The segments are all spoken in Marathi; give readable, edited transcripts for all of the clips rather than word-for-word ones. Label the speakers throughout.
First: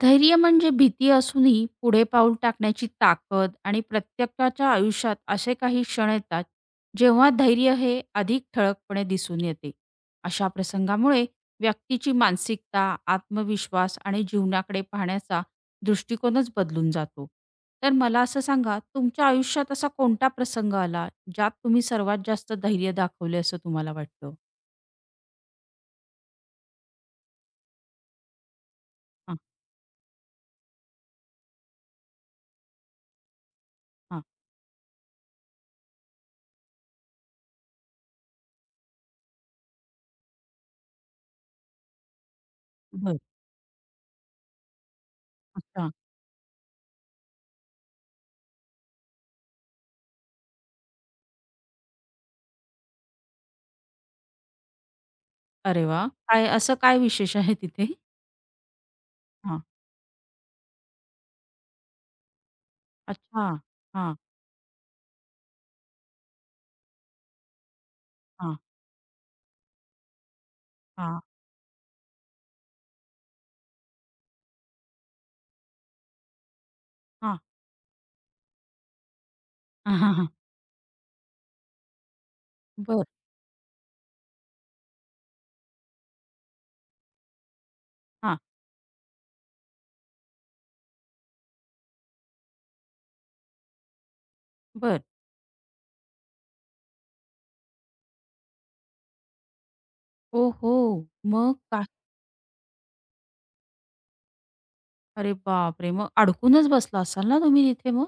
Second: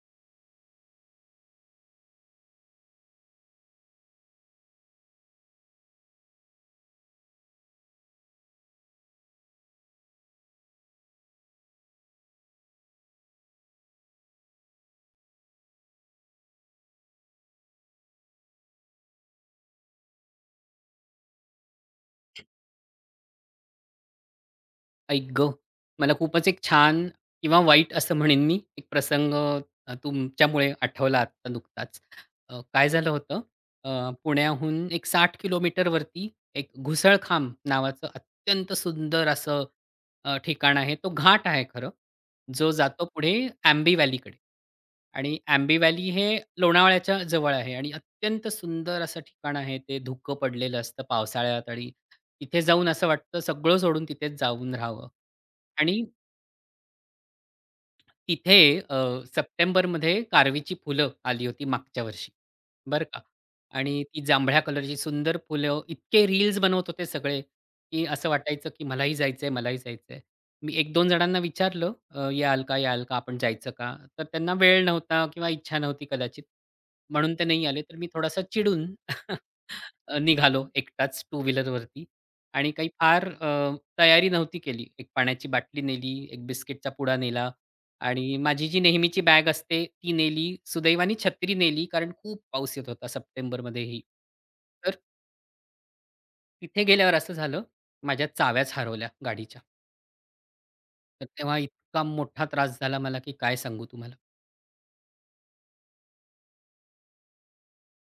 Speaker 1: धैर्य म्हणजे भीती असूनही पुढे पाऊल टाकण्याची ताकद आणि प्रत्येकाच्या आयुष्यात असे काही क्षण येतात जेव्हा धैर्य हे अधिक ठळकपणे दिसून येते. अशा प्रसंगामुळे व्यक्तीची मानसिकता, आत्मविश्वास आणि जीवनाकडे पाहण्याचा दृष्टिकोनच बदलून जातो. तर मला असं सांगा, तुमच्या आयुष्यात असा कोणता प्रसंग आला ज्यात तुम्ही सर्वात जास्त धैर्य दाखवले असं तुम्हाला वाटतं?
Speaker 2: ऐक गं! मला खूपच एक छान किंवा वाईट असं म्हणेन मी, एक प्रसंग
Speaker 1: हां.
Speaker 2: तुमच्यामुळे आठवला आत्ता नुकताच. काय झालं होतं, अ,
Speaker 1: हां.
Speaker 2: पुण्याहून एक 60 किलोमीटरवरती एक घुसळखांब नावाचं अत्यंत सुंदर असं ठिकाण आहे. तो घाट आहे खरं, जो जातो
Speaker 1: बरं.
Speaker 2: पुढे आंबी व्हॅलीकडे. आणि आंबी
Speaker 1: अच्छा.
Speaker 2: व्हॅली हे लोणावळ्याच्या जवळ आहे आणि अत्यंत सुंदर असं ठिकाण आहे ते. धुकं पडलेलं असतं पावसाळ्यात आणि तिथे जाऊन असं वाटतं सगळं सोडून तिथेच जाऊन राहावं.
Speaker 1: अरे
Speaker 2: आणि
Speaker 1: वा, काय, असं काय विशेष आहे तिथे?
Speaker 2: तिथे अ, सप्टेंबरमध्ये कारवीची फुलं आली होती मागच्या वर्षी, बरं का.
Speaker 1: अच्छा.
Speaker 2: आणि
Speaker 1: हां,
Speaker 2: ती जांभळ्या कलरची सुंदर फुलं इतके रील्स बनवत होते सगळे, की असं
Speaker 1: हां,
Speaker 2: वाटायचं की मलाही जायचंय, मलाही जायचंय. मी 1-2
Speaker 1: हां,
Speaker 2: जणांना विचारलं, "याल का, याल का? आपण जायचं का?" तर त्यांना वेळ नव्हता किंवा इच्छा नव्हती कदाचित, म्हणून ते नाही आले. तर मी थोडासा चिडून
Speaker 1: हां.
Speaker 2: निघालो एकटाच टू व्हीलरवरती. आणि काही
Speaker 1: बरं.
Speaker 2: फार तयारी नव्हती केली. एक पाण्याची बाटली नेली, एक बिस्किटचा पुडा नेला आणि
Speaker 1: हां,
Speaker 2: माझी जी नेहमीची बॅग असते ती नेली. सुदैवाने छत्री नेली, कारण खूप पाऊस येत होता सप्टेंबरमध्येही. तर
Speaker 1: बरं.
Speaker 2: तिथे गेल्यावर असं झालं, माझ्या चाव्याच हरवल्या गाडीच्या.
Speaker 1: ओहो!
Speaker 2: तर
Speaker 1: मग
Speaker 2: तेव्हा
Speaker 1: काय?
Speaker 2: इतका मोठा त्रास झाला मला की काय सांगू तुम्हाला.
Speaker 1: अरे बापरे! मग अडकूनच बसला असाल ना तुम्ही तिथे मग?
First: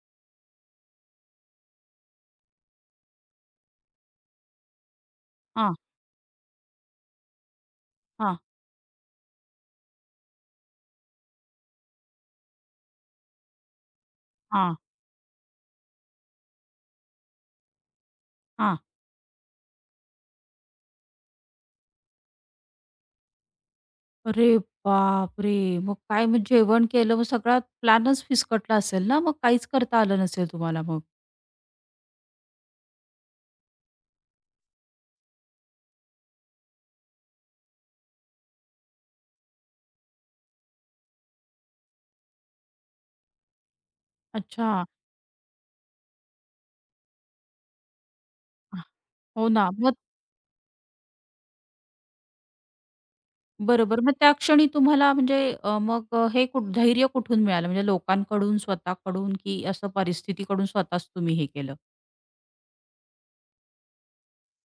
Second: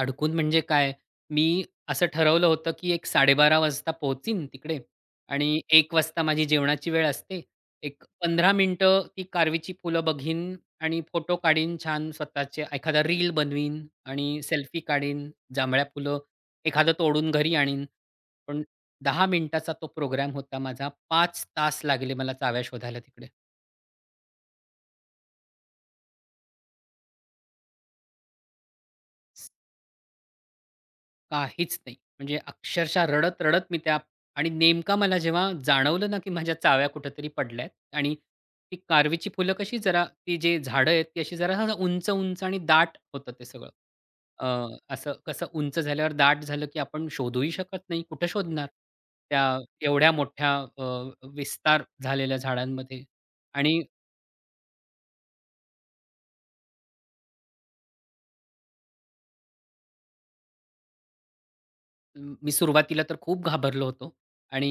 Speaker 2: अडकून म्हणजे काय, मी असं ठरवलं होतं, की एक 12:30 वाजता पोहोचीन तिकडे आणि
Speaker 1: हां,
Speaker 2: एक वाजता माझी जेवणाची वेळ असते. एक
Speaker 1: हां,
Speaker 2: 15 मिनिटं ती कारवीची फुलं बघीन आणि फोटो काढीन छान स्वतःचे. एखादा रील बनवीन आणि
Speaker 1: हां,
Speaker 2: सेल्फी काढीन, जांभळ्या फुलं एखादं तोडून घरी आणीन. पण
Speaker 1: हां.
Speaker 2: 10 मिनिटाचा तो प्रोग्राम होता माझा. 5 तास लागले मला चाव्या शोधायला तिकडे.
Speaker 1: अरे बापरे! मग काय, मग जेवण केलं, मग सगळा प्लॅनच फिसकटला असेल ना, मग काहीच करता आलं नसेल तुम्हाला मग?
Speaker 2: काहीच नाही. म्हणजे अक्षरशः रडत-रडत मी त्या आणि नेमका मला जेव्हा जाणवलं ना, की माझ्या चाव्या कुठेतरी पडल्यात. आणि ती कारवीची फुलं कशी जरा ती जे झाडं आहेत, ती अशी जरा उंच-उंच आणि दाट होतं ते सगळं. अ,
Speaker 1: अच्छा.
Speaker 2: असं कसं उंच झाल्यावर दाट झालं, की आपण शोधूही शकत नाही. कुठं शोधणार?
Speaker 1: हो
Speaker 2: त्या
Speaker 1: ना. मग
Speaker 2: एवढ्या मोठ्या विस्तार झालेल्या झाडांमध्ये. आणि
Speaker 1: बरोबर. मग त्या क्षणी तुम्हाला म्हणजे, मग हे धैर्य कुठून मिळालं? म्हणजे लोकांकडून, स्वतःकडून, की असं परिस्थितीकडून स्वतःच तुम्ही हे केलं?
Speaker 2: मी सुरुवातीला तर खूप घाबरलो होतो आणि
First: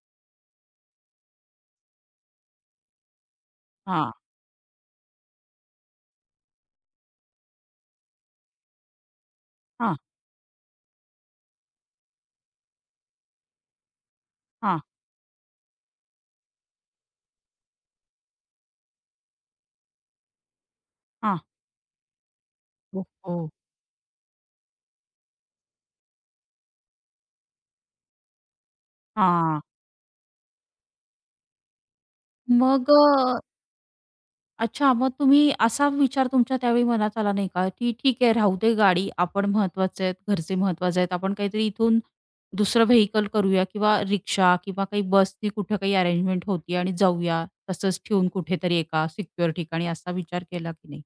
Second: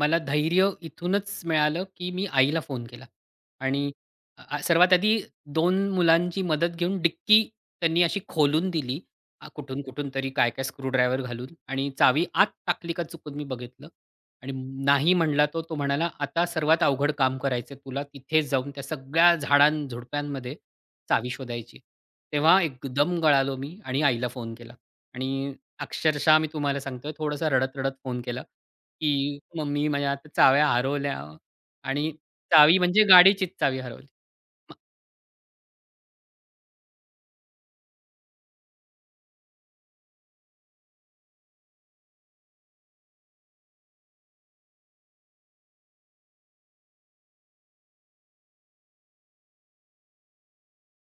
Speaker 2: मला धैर्य इथूनच मिळालं, की मी आईला फोन केला. आणि
Speaker 1: हां,
Speaker 2: सर्वात आधी दोन मुलांची मदत घेऊन डिक्की त्यांनी अशी खोलून दिली.
Speaker 1: हां.
Speaker 2: कुठून-कुठून तरी काय-काय स्क्रूड्रायव्हर घालून आणि चावी आत टाकली का चुकून मी बघितलं आणि
Speaker 1: हां,
Speaker 2: नाही म्हणला तो. तो म्हणाला, "आता सर्वात अवघड काम करायचं तुला. तिथेच जाऊन त्या सगळ्या झाडां-झुडप्यांमध्ये चावी
Speaker 1: हां.
Speaker 2: शोधायची." तेव्हा एकदम
Speaker 1: ओहो!
Speaker 2: गळालो मी आणि आईला फोन केला आणि अक्षरशः मी तुम्हाला सांगतोय थोडंसं रडत-रडत फोन केला, की
Speaker 1: हां.
Speaker 2: "मम्मी माझ्या आता चाव्या हरवल्या" आणि चावी
Speaker 1: मग
Speaker 2: म्हणजे गाडीचीच चावी हरवली.
Speaker 1: अच्छा, मग तुम्ही असा विचार तुमच्या त्यावेळी मनात आला नाही का, की ठीक आहे राहू दे गाडी, आपण महत्वाचे आहेत, घरचे महत्वाचे आहेत. आपण काहीतरी इथून दुसरं व्हेइकल करूया किंवा रिक्षा किंवा काही बसनी कुठं काही अरेंजमेंट होतीये आणि जाऊया. तसंच ठेवून कुठेतरी एका सिक्युअर ठिकाणी, असा विचार केला की नाही?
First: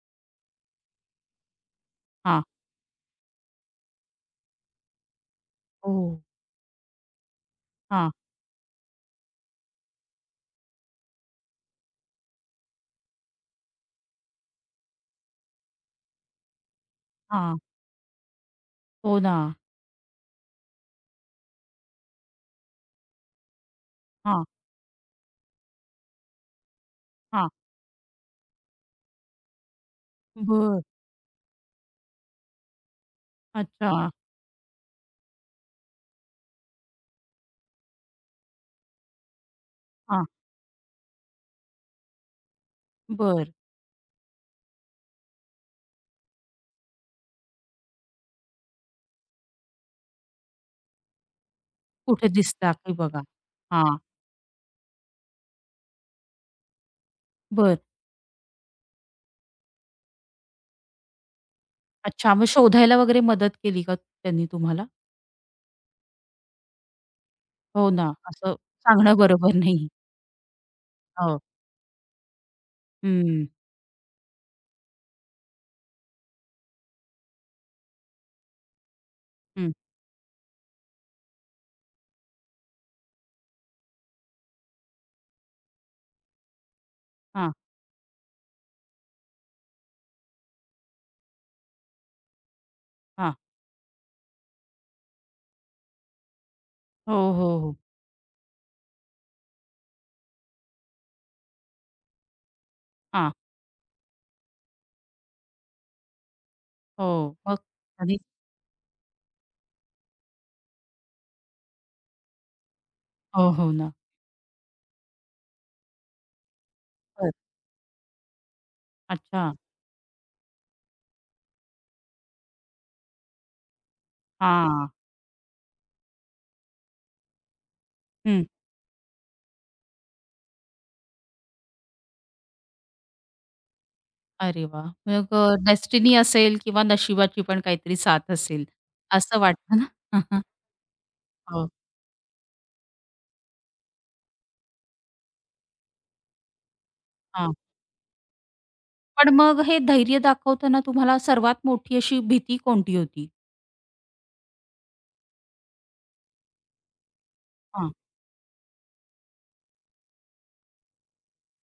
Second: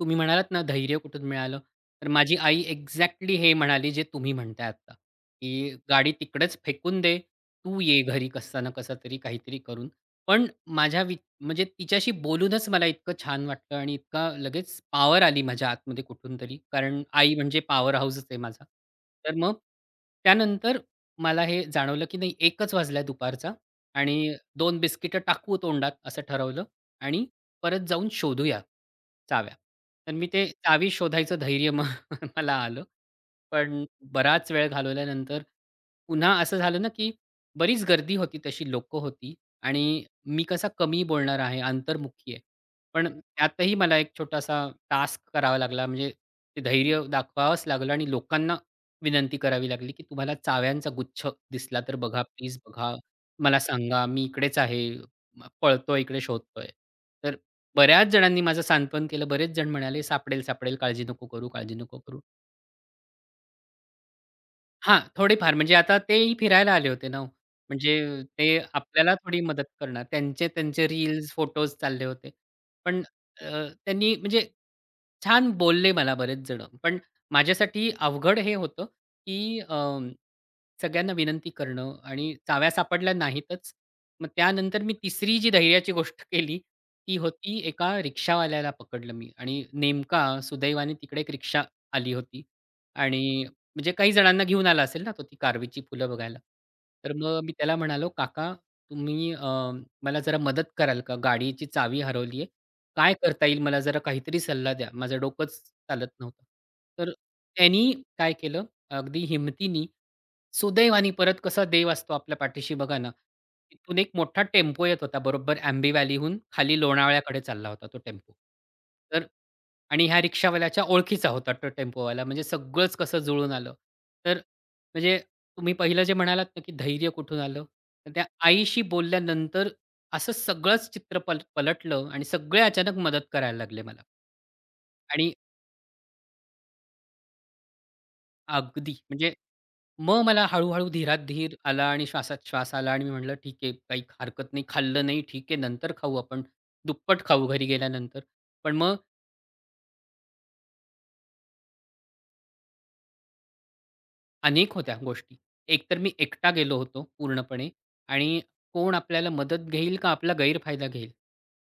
Speaker 2: तुम्ही म्हणालात ना, धैर्य कुठून मिळालं? तर माझी
Speaker 1: हां.
Speaker 2: आई एक्झॅक्टली हे म्हणाली जे तुम्ही म्हणताय आत्ता, की
Speaker 1: हो.
Speaker 2: "गाडी तिकडेच फेकून दे. तू ये
Speaker 1: हां,
Speaker 2: घरी कसा ना कसा तरी काहीतरी करून." पण माझ्या वि म्हणजे तिच्याशी बोलूनच मला इतकं छान वाटलं आणि इतका लगेच पॉवर आली माझ्या आतमध्ये कुठून तरी. कारण आई
Speaker 1: हां.
Speaker 2: म्हणजे पॉवर हाऊसच आहे माझा.
Speaker 1: हो
Speaker 2: तर
Speaker 1: ना.
Speaker 2: मग त्यानंतर मला हे जाणवलं, की नाही 1च वाजला दुपारचा आणि
Speaker 1: हां,
Speaker 2: 2 बिस्किटं टाकू तोंडात असं ठरवलं आणि
Speaker 1: हां.
Speaker 2: परत जाऊन शोधूया चाव्या. तर मी ते
Speaker 1: बरं.
Speaker 2: चावी शोधायचं धैर्य मग मला आलं. पण
Speaker 1: अच्छा.
Speaker 2: बराच वेळ घालवल्यानंतर पुन्हा असं झालं ना, की बरीच गर्दी होती, तशी लोकं होती आणि
Speaker 1: हां.
Speaker 2: मी कसा कमी बोलणार आहे, अंतर्मुखी आहे. पण
Speaker 1: बरं.
Speaker 2: त्यातही मला एक छोटासा टास्क करावा लागला. म्हणजे ते धैर्य दाखवावंच लागलं आणि लोकांना विनंती करावी लागली, की "तुम्हाला चाव्यांचा गुच्छ दिसला तर बघा,
Speaker 1: कुठे
Speaker 2: प्लीज
Speaker 1: दिसता की
Speaker 2: बघा.
Speaker 1: बघा.
Speaker 2: मला
Speaker 1: हां.
Speaker 2: सांगा, मी इकडेच आहे. म पळतोय, इकडे शोधतोय." तर
Speaker 1: बरं.
Speaker 2: बऱ्याच जणांनी माझं सांत्वन केलं. बरेच जण म्हणाले, "सापडेल, सापडेल. काळजी नको करू, काळजी नको करू."
Speaker 1: अच्छा, मग शोधायला वगैरे मदत केली का त्यांनी तुम्हाला?
Speaker 2: हां, थोडीफार म्हणजे आता तेही फिरायला आले होते ना हो.
Speaker 1: हो
Speaker 2: म्हणजे
Speaker 1: ना,
Speaker 2: ते
Speaker 1: असं
Speaker 2: आपल्याला
Speaker 1: सांगणं
Speaker 2: थोडी
Speaker 1: बरोबर
Speaker 2: मदत
Speaker 1: नाही.
Speaker 2: करणार. त्यांचे त्यांचे रील्स,
Speaker 1: हो.
Speaker 2: फोटोज चालले होते. पण अ,
Speaker 1: हं,
Speaker 2: त्यांनी म्हणजे छान बोलले मला बरेच जणं. पण माझ्यासाठी अवघड हे होतं, की
Speaker 1: हं.
Speaker 2: सगळ्यांना विनंती करणं आणि चाव्या सापडल्या नाहीतच. मग त्यानंतर मी तिसरी जी धैर्याची गोष्ट केली, ती
Speaker 1: हां,
Speaker 2: होती एका रिक्षावाल्याला पकडलं मी आणि नेमका सुदैवाने तिकडे एक रिक्षा आली होती
Speaker 1: हां.
Speaker 2: आणि म्हणजे काही जणांना घेऊन आला असेल ना तो ती कारवीची फुलं बघायला. तर
Speaker 1: हो,
Speaker 2: मग मी
Speaker 1: हो,
Speaker 2: त्याला
Speaker 1: हो.
Speaker 2: म्हणालो, "काका तुम्ही मला जरा मदत कराल का? गाडीची चावी हरवली आहे. काय
Speaker 1: हां,
Speaker 2: करता येईल मला जरा काहीतरी सल्ला द्या. माझं डोकंच चालत नव्हतं." तर
Speaker 1: हो. मग
Speaker 2: त्यांनी
Speaker 1: आणि
Speaker 2: काय केलं अगदी हिमतीने सुदैवाने परत कसा देव असतो आपल्या पाठीशी बघा ना,
Speaker 1: हो, हो ना.
Speaker 2: तिथून एक मोठा टेम्पो येत होता बरोबर आंबी व्हॅलीहून खाली
Speaker 1: बरं.
Speaker 2: लोणावळ्याकडे चालला होता तो टेम्पो. तर
Speaker 1: अच्छा.
Speaker 2: आणि ह्या रिक्षावाल्याच्या ओळखीचा होता तो टेम्पोवाला. म्हणजे सगळंच कसं जुळून आलं. तर
Speaker 1: हां.
Speaker 2: म्हणजे तुम्ही पहिलं जे म्हणालात ना, की धैर्य कुठून आलं? तर त्या
Speaker 1: हं.
Speaker 2: आईशी बोलल्यानंतर असं सगळंच चित्र पलटलं आणि सगळे अचानक मदत करायला लागले मला.
Speaker 1: अरे वा,
Speaker 2: आणि
Speaker 1: मग डेस्टिनी असेल किंवा नशिबाची पण काहीतरी साथ असेल,
Speaker 2: अगदी म्हणजे
Speaker 1: असं वाटतं ना?
Speaker 2: मग मला हळू धीरात धीर
Speaker 1: हो.
Speaker 2: आला आणि श्वासात श्वास आला आणि मी म्हटलं, "ठीक आहे, काही हरकत नाही. खाल्लं नाही, ठीक आहे. नंतर खाऊ आपण. दुप्पट खाऊ
Speaker 1: हा,
Speaker 2: घरी गेल्यानंतर." पण मग
Speaker 1: पण मग हे धैर्य दाखवताना तुम्हाला सर्वात मोठी अशी भीती कोणती होती?
Speaker 2: अनेक होत्या गोष्टी. एकतर मी एकटा गेलो होतो पूर्णपणे
Speaker 1: हां,
Speaker 2: आणि कोण आपल्याला मदत घेईल का आपला गैरफायदा घेईल,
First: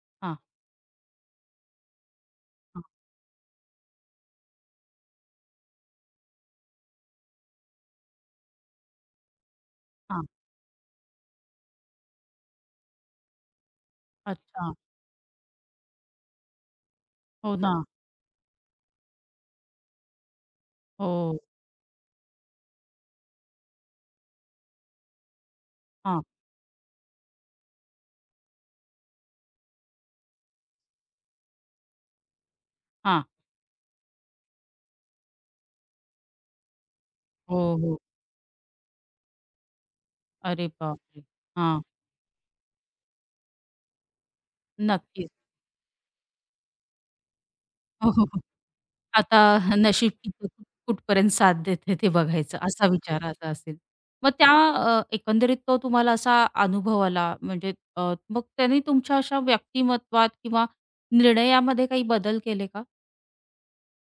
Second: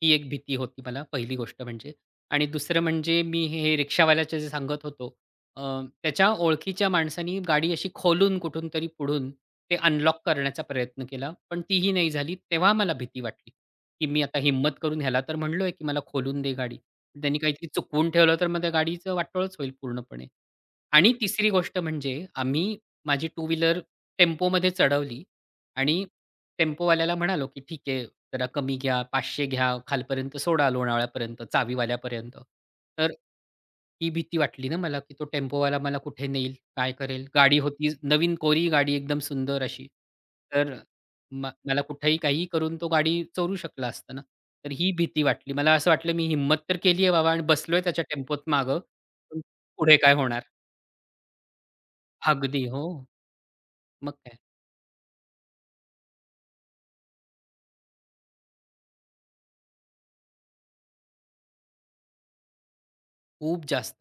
Speaker 2: ही एक
Speaker 1: हां,
Speaker 2: भीती होती मला पहिली गोष्ट म्हणजे. आणि दुसरं
Speaker 1: हां,
Speaker 2: म्हणजे मी हे रिक्षावाल्याचं जे सांगत होतो, अ, त्याच्या ओळखीच्या माणसानी गाडी अशी खोलून कुठूनतरी पुढून ते अनलॉक
Speaker 1: हां.
Speaker 2: करण्याचा प्रयत्न केला, पण तीही नाही झाली. तेव्हा मला भीती वाटली, की मी आता
Speaker 1: अच्छा.
Speaker 2: हिम्मत करून ह्याला तर म्हणलोय, की मला खोलून दे गाडी. त्यांनी
Speaker 1: हो
Speaker 2: काहीतरी
Speaker 1: ना.
Speaker 2: चुकवून ठेवलं तर मग त्या गाडीचं वाटोळच होईल पूर्णपणे. आणि
Speaker 1: हो.
Speaker 2: तिसरी गोष्ट म्हणजे आम्ही माझी टू व्हीलर टेम्पोमध्ये चढवली आणि
Speaker 1: हां,
Speaker 2: टेम्पोवाल्याला म्हणालो, की "ठीक आहे, जरा कमी घ्या, 500 घ्या, खालपर्यंत सोडा लोणावळ्यापर्यंत, चावीवाल्यापर्यंत." तर
Speaker 1: हां.
Speaker 2: ही भीती वाटली ना मला, की तो टेम्पोवाला मला कुठे नेईल, काय करेल? गाडी
Speaker 1: हो,
Speaker 2: होती
Speaker 1: हो.
Speaker 2: नवीन कोरी गाडी, एकदम सुंदर अशी.
Speaker 1: अरे
Speaker 2: तर
Speaker 1: बापरे!
Speaker 2: म मला
Speaker 1: हां,
Speaker 2: कुठेही काहीही करून तो गाडी चोरू शकला असता ना. तर ही भीती
Speaker 1: नक्कीच.
Speaker 2: वाटली. मला असं वाटलं, मी हिम्मत तर केली आहे बाबा आणि बसलोय त्याच्या
Speaker 1: हो, हो, हो.
Speaker 2: टेम्पोत मागं, पण
Speaker 1: आता
Speaker 2: पुढे
Speaker 1: नशीब
Speaker 2: काय होणार?
Speaker 1: किती कुठपर्यंत साथ देते ते बघायचं,
Speaker 2: अगदी, हो.
Speaker 1: असा विचार आता असेल.
Speaker 2: मग
Speaker 1: मग
Speaker 2: काय.
Speaker 1: त्या एकंदरीत तो तुम्हाला असा अनुभव आला म्हणजे, मग त्याने तुमच्या अशा व्यक्तिमत्वात किंवा निर्णयामध्ये काही बदल केले का?
Speaker 2: खूप जास्त.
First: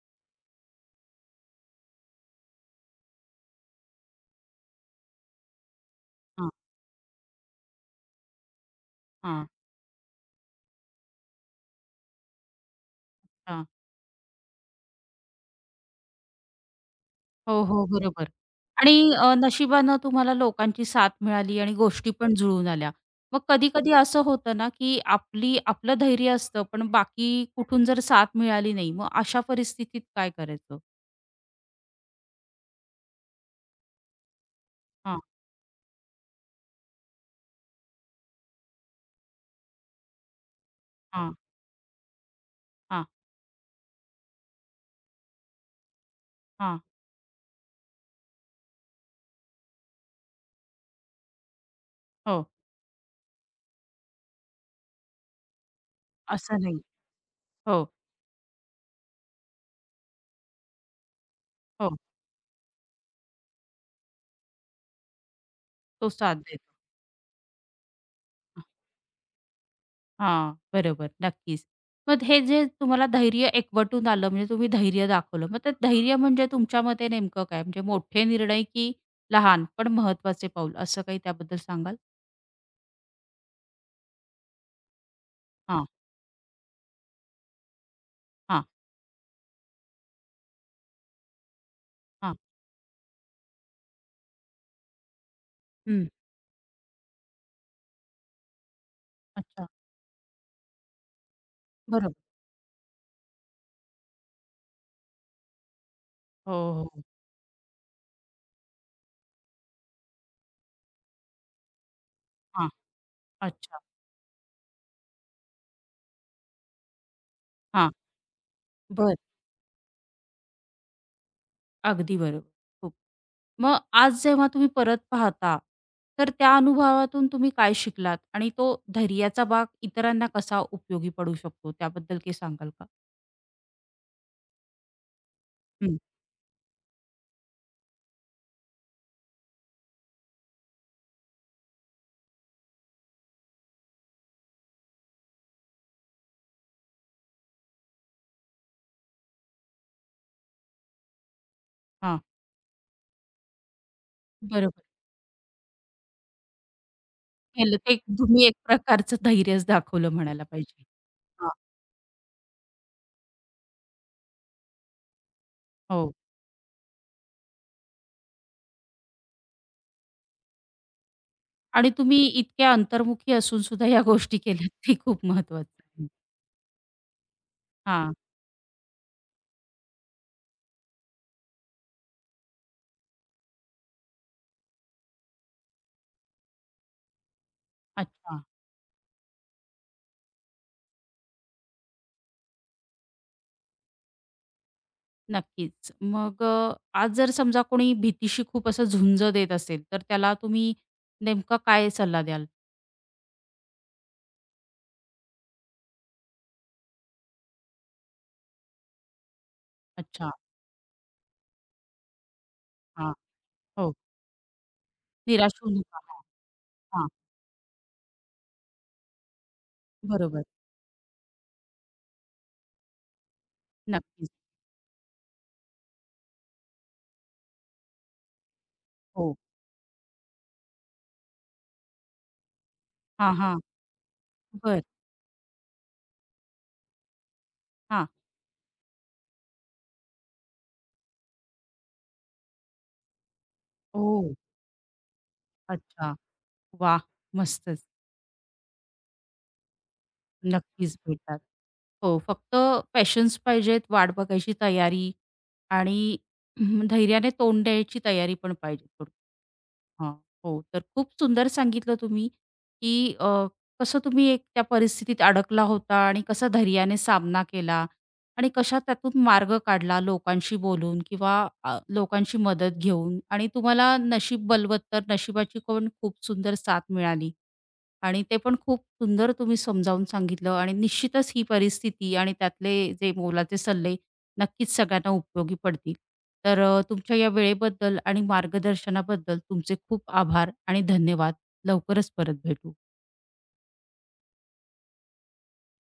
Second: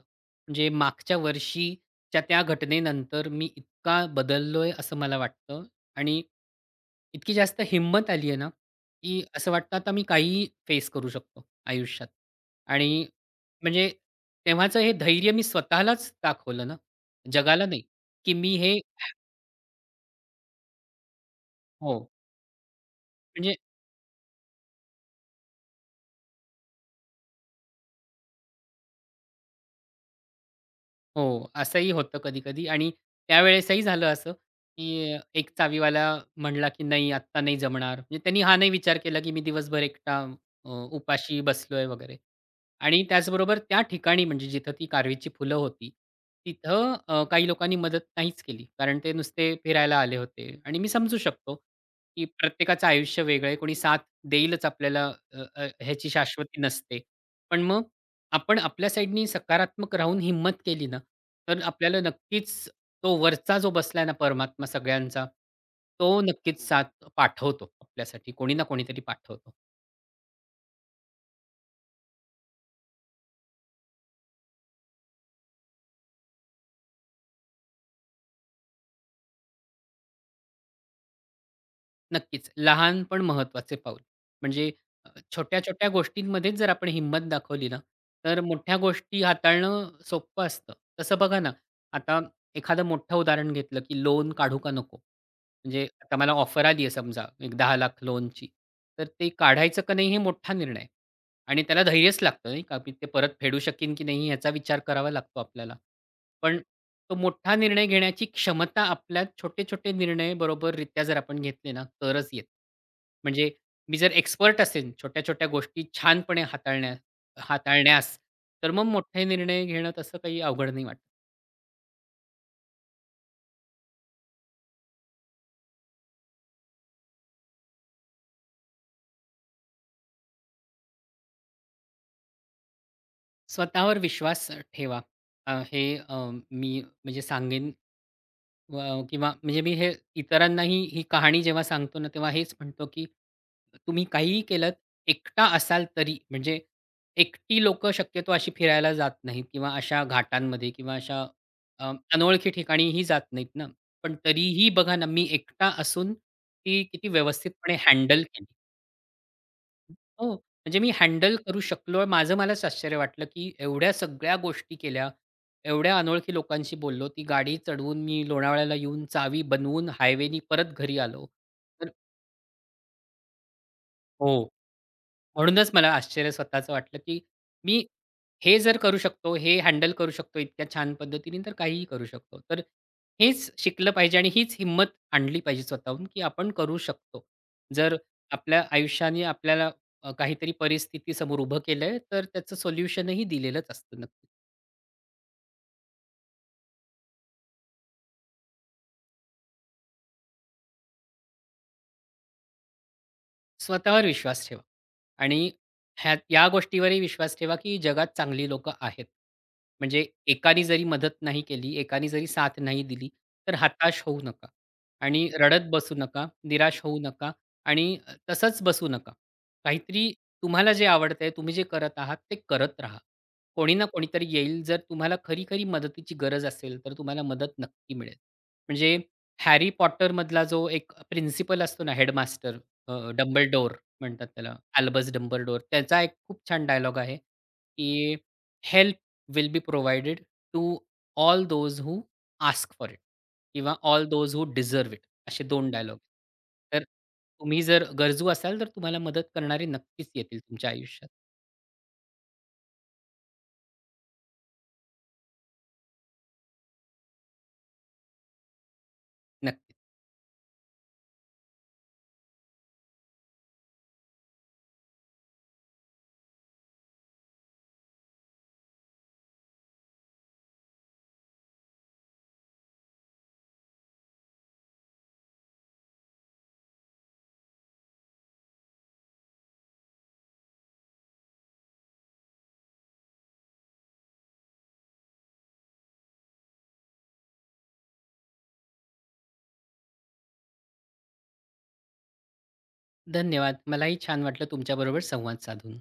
Speaker 2: म्हणजे मागच्या वर्षीच्या त्या घटनेनंतर मी इतका बदललोय असं मला वाटतं आणि
Speaker 1: हां,
Speaker 2: इतकी जास्त हिंमत आली आहे ना, की
Speaker 1: हां.
Speaker 2: असं वाटतं आता मी काहीही फेस करू शकतो आयुष्यात. आणि
Speaker 1: हां.
Speaker 2: म्हणजे तेव्हाचं हे धैर्य मी स्वतःलाच दाखवलं ना,
Speaker 1: हो,
Speaker 2: जगाला नाही,
Speaker 1: हो. बरोबर.
Speaker 2: की मी हे
Speaker 1: आणि नशिबानं तुम्हाला लोकांची साथ मिळाली आणि
Speaker 2: हो.
Speaker 1: गोष्टी पण जुळून आल्या. मग
Speaker 2: म्हणजे
Speaker 1: कधी-कधी असं होतं ना, की आपली आपलं धैर्य असतं, पण बाकी कुठून जर साथ मिळाली नाही, मग अशा परिस्थितीत काय करायचं?
Speaker 2: हो, असंही होतं कधी-कधी आणि त्यावेळेसही झालं असं, की
Speaker 1: हां,
Speaker 2: एक चावीवाला म्हणला, की "नाही, आत्ता नाही जमणार." म्हणजे त्यांनी हा नाही विचार केला, की मी दिवसभर एकटा अ,
Speaker 1: हां,
Speaker 2: उपाशी बसलोय वगैरे. आणि
Speaker 1: हां,
Speaker 2: त्याचबरोबर त्या ठिकाणी म्हणजे जिथं ती कारवीची फुलं होती,
Speaker 1: हां.
Speaker 2: तिथं काही लोकांनी मदत नाहीच केली. कारण ते नुसते फिरायला आले होते आणि मी समजू शकतो, की
Speaker 1: हो.
Speaker 2: प्रत्येकाचं आयुष्य वेगळं आहे. कोणी साथ देईलच आपल्याला अ, अ, ह्याची शाश्वती
Speaker 1: असं नाही.
Speaker 2: नसते. पण
Speaker 1: हो,
Speaker 2: मग आपण आपल्या साईडनी सकारात्मक राहून हिंमत केली ना, तर
Speaker 1: हो.
Speaker 2: आपल्याला नक्कीच तो वरचा जो बसलाय ना परमात्मा सगळ्यांचा,
Speaker 1: तो
Speaker 2: तो
Speaker 1: साथ
Speaker 2: नक्कीच
Speaker 1: देतो.
Speaker 2: साथ पाठवतो आपल्यासाठी. कोणी ना कोणीतरी पाठवतो.
Speaker 1: हां, बरोबर. नक्कीच. मग हे जे तुम्हाला धैर्य एकवटून आलं, म्हणजे तुम्ही धैर्य दाखवलं. मग ते धैर्य म्हणजे तुमच्या मते नेमकं काय? म्हणजे मोठे निर्णय की लहान पण महत्वाचे पाऊल, असं काही त्याबद्दल सांगाल?
Speaker 2: नक्कीच. लहान पण महत्वाचे पाऊल. म्हणजे अ,
Speaker 1: हां,
Speaker 2: छोट्या-छोट्या गोष्टींमध्येच जर आपण हिंमत दाखवली ना, तर
Speaker 1: हां,
Speaker 2: मोठ्या गोष्टी हाताळणं सोपं असतं. तसं बघा ना, आता
Speaker 1: हां.
Speaker 2: एखादं मोठं उदाहरण घेतलं, की लोन काढू का नको? म्हणजे
Speaker 1: हं.
Speaker 2: आता मला ऑफर आली आहे समजा एक 10,00,000 लोनची. तर ते
Speaker 1: अच्छा.
Speaker 2: काढायचं का नाही हे मोठा निर्णय आहे. आणि त्याला धैर्यच
Speaker 1: बरोबर.
Speaker 2: लागतं नाही का? मी ते परत फेडू शकीन की नाही याचा विचार करावा लागतो आपल्याला.
Speaker 1: हो,
Speaker 2: पण
Speaker 1: हो, हो.
Speaker 2: तो मोठा निर्णय घेण्याची क्षमता आपल्यात छोटे-छोटे निर्णय बरोबररित्या जर आपण घेतले ना, तरच येते.
Speaker 1: हां.
Speaker 2: म्हणजे
Speaker 1: अच्छा.
Speaker 2: मी जर एक्सपर्ट असेन छोट्या-छोट्या गोष्टी छानपणे
Speaker 1: हां.
Speaker 2: हाताळण्यास, तर मग
Speaker 1: बरं.
Speaker 2: मोठे निर्णय घेणं तसं काही अवघड नाही वाटत.
Speaker 1: अगदी बरोबर. खूप. मग आज जेव्हा तुम्ही परत पाहता, तर त्या अनुभवातून तुम्ही काय शिकलात? आणि तो धैर्याचा भाग इतरांना कसा उपयोगी पडू शकतो, त्याबद्दल काही सांगाल का?
Speaker 2: स्वतःवर विश्वास ठेवा. अ, हे
Speaker 1: हं.
Speaker 2: अ, मी म्हणजे सांगेन व किंवा म्हणजे मी हे इतरांनाही ही कहाणी जेव्हा सांगतो ना, तेव्हा हेच म्हणतो, की तुम्ही काहीही केलत, एकटा असाल तरी म्हणजे एकटी लोकं शक्यतो अशी फिरायला जात नाहीत किंवा अशा घाटांमध्ये किंवा अशा
Speaker 1: हां.
Speaker 2: अनोळखी ठिकाणीही जात नाहीत ना. पण तरीही
Speaker 1: बरोबर.
Speaker 2: बघा ना, मी एकटा असून ती किती व्यवस्थितपणे
Speaker 1: केलं ते,
Speaker 2: हँडल
Speaker 1: तुम्ही
Speaker 2: केली.
Speaker 1: एक प्रकारचं धैर्यच दाखवलं
Speaker 2: हो,
Speaker 1: म्हणायला
Speaker 2: म्हणजे
Speaker 1: पाहिजे.
Speaker 2: मी हँडल
Speaker 1: हां.
Speaker 2: करू शकलो. माझं मलाच आश्चर्य वाटलं, की एवढ्या सगळ्या गोष्टी केल्या, एवढ्या
Speaker 1: हो.
Speaker 2: अनोळखी लोकांशी बोललो. ती गाडी चढवून मी लोणावळ्याला येऊन चावी बनवून हायवेनी परत घरी आलो. तर
Speaker 1: आणि तुम्ही इतक्या अंतर्मुखी असून सुद्धा ह्या गोष्टी
Speaker 2: हो.
Speaker 1: केल्यात ते खूप महत्वाचं
Speaker 2: म्हणूनच मला
Speaker 1: आहे.
Speaker 2: आश्चर्य स्वतःचं वाटलं, की मी
Speaker 1: हां.
Speaker 2: हे जर करू शकतो, हे हँडल करू शकतो इतक्या छान पद्धतीने, तर काहीही करू शकतो. तर हेच शिकलं पाहिजे आणि हीच हिंमत आणली पाहिजे स्वतःहून, की आपण करू शकतो. जर
Speaker 1: अच्छा.
Speaker 2: आपल्या आयुष्याने आपल्याला काहीतरी परिस्थिती समोर उभं केलंय, तर त्याचं सोल्युशनही दिलेलंच असतं नक्कीच.
Speaker 1: नक्कीच. मग आज जर समजा कोणी भीतीशी खूप असं झुंज देत असेल, तर त्याला तुम्ही नेमका काय सल्ला द्याल?
Speaker 2: स्वतःवर विश्वास ठेवा आणि या गोष्टीवरही विश्वास ठेवा, की जगात चांगली लोक आहेत. म्हणजे
Speaker 1: अच्छा.
Speaker 2: एकाने जरी मदत नाही केली, एकाने जरी साथ नाही दिली,
Speaker 1: हां.
Speaker 2: तर
Speaker 1: हो.
Speaker 2: हताश होऊ नका आणि
Speaker 1: निराश
Speaker 2: रडत
Speaker 1: होऊ
Speaker 2: बसू
Speaker 1: नका. हां.
Speaker 2: नका, निराश होऊ
Speaker 1: हां.
Speaker 2: नका आणि तसंच बसू नका. काहीतरी
Speaker 1: बरोबर.
Speaker 2: तुम्हाला जे आवडतंय, तुम्ही जे करत आहात, ते करत राहा. कोणी ना कोणीतरी
Speaker 1: नक्कीच.
Speaker 2: येईल. जर तुम्हाला खरी-खरी मदतीची गरज असेल, तर तुम्हाला मदत नक्की मिळेल. म्हणजे
Speaker 1: हो.
Speaker 2: हॅरी पॉटरमधला जो एक प्रिन्सिपल असतो ना हेडमास्टर,
Speaker 1: हां, हां.
Speaker 2: डंबलडोअर म्हणतात त्याला.
Speaker 1: बरं.
Speaker 2: Albus Dumbledore. त्याचा एक खूप छान डायलॉग आहे,
Speaker 1: हां.
Speaker 2: की "help will be provided to all those who ask for it" किंवा "all
Speaker 1: oh!
Speaker 2: Those who deserve it" असे 2 डायलॉग आहेत.
Speaker 1: अच्छा.
Speaker 2: तर
Speaker 1: वाह!
Speaker 2: तुम्ही
Speaker 1: मस्तच.
Speaker 2: जर गरजू असाल, तर तुम्हाला मदत करणारे नक्कीच येतील तुमच्या
Speaker 1: नक्कीच
Speaker 2: आयुष्यात.
Speaker 1: भेटतात. हो, फक्त पॅशन्स पाहिजेत, वाट बघायची तयारी आणि हम्म, धैर्याने तोंड द्यायची तयारी पण पाहिजे थोडी.
Speaker 2: नक्कीच.
Speaker 1: हां, हो. तर खूप सुंदर सांगितलं तुम्ही, की कसं तुम्ही एक त्या परिस्थितीत अडकला होता आणि कसा धैर्याने सामना केला आणि कशा त्यातून मार्ग काढला लोकांशी बोलून किंवा लोकांची मदत घेऊन, आणि तुम्हाला नशीब बलवत्तर नशिबाची पण खूप सुंदर साथ मिळाली. आणि ते पण खूप सुंदर तुम्ही समजावून सांगितलं, आणि निश्चितच ही परिस्थिती आणि त्यातले जे मोलाचे सल्ले नक्कीच सगळ्यांना उपयोगी पडतील. तर तुमच्या या वेळेबद्दल आणि मार्गदर्शनाबद्दल तुमचे खूप आभार आणि धन्यवाद. लवकरच परत भेटू.
Speaker 2: धन्यवाद. मलाही छान वाटलं तुमच्याबरोबर संवाद साधून.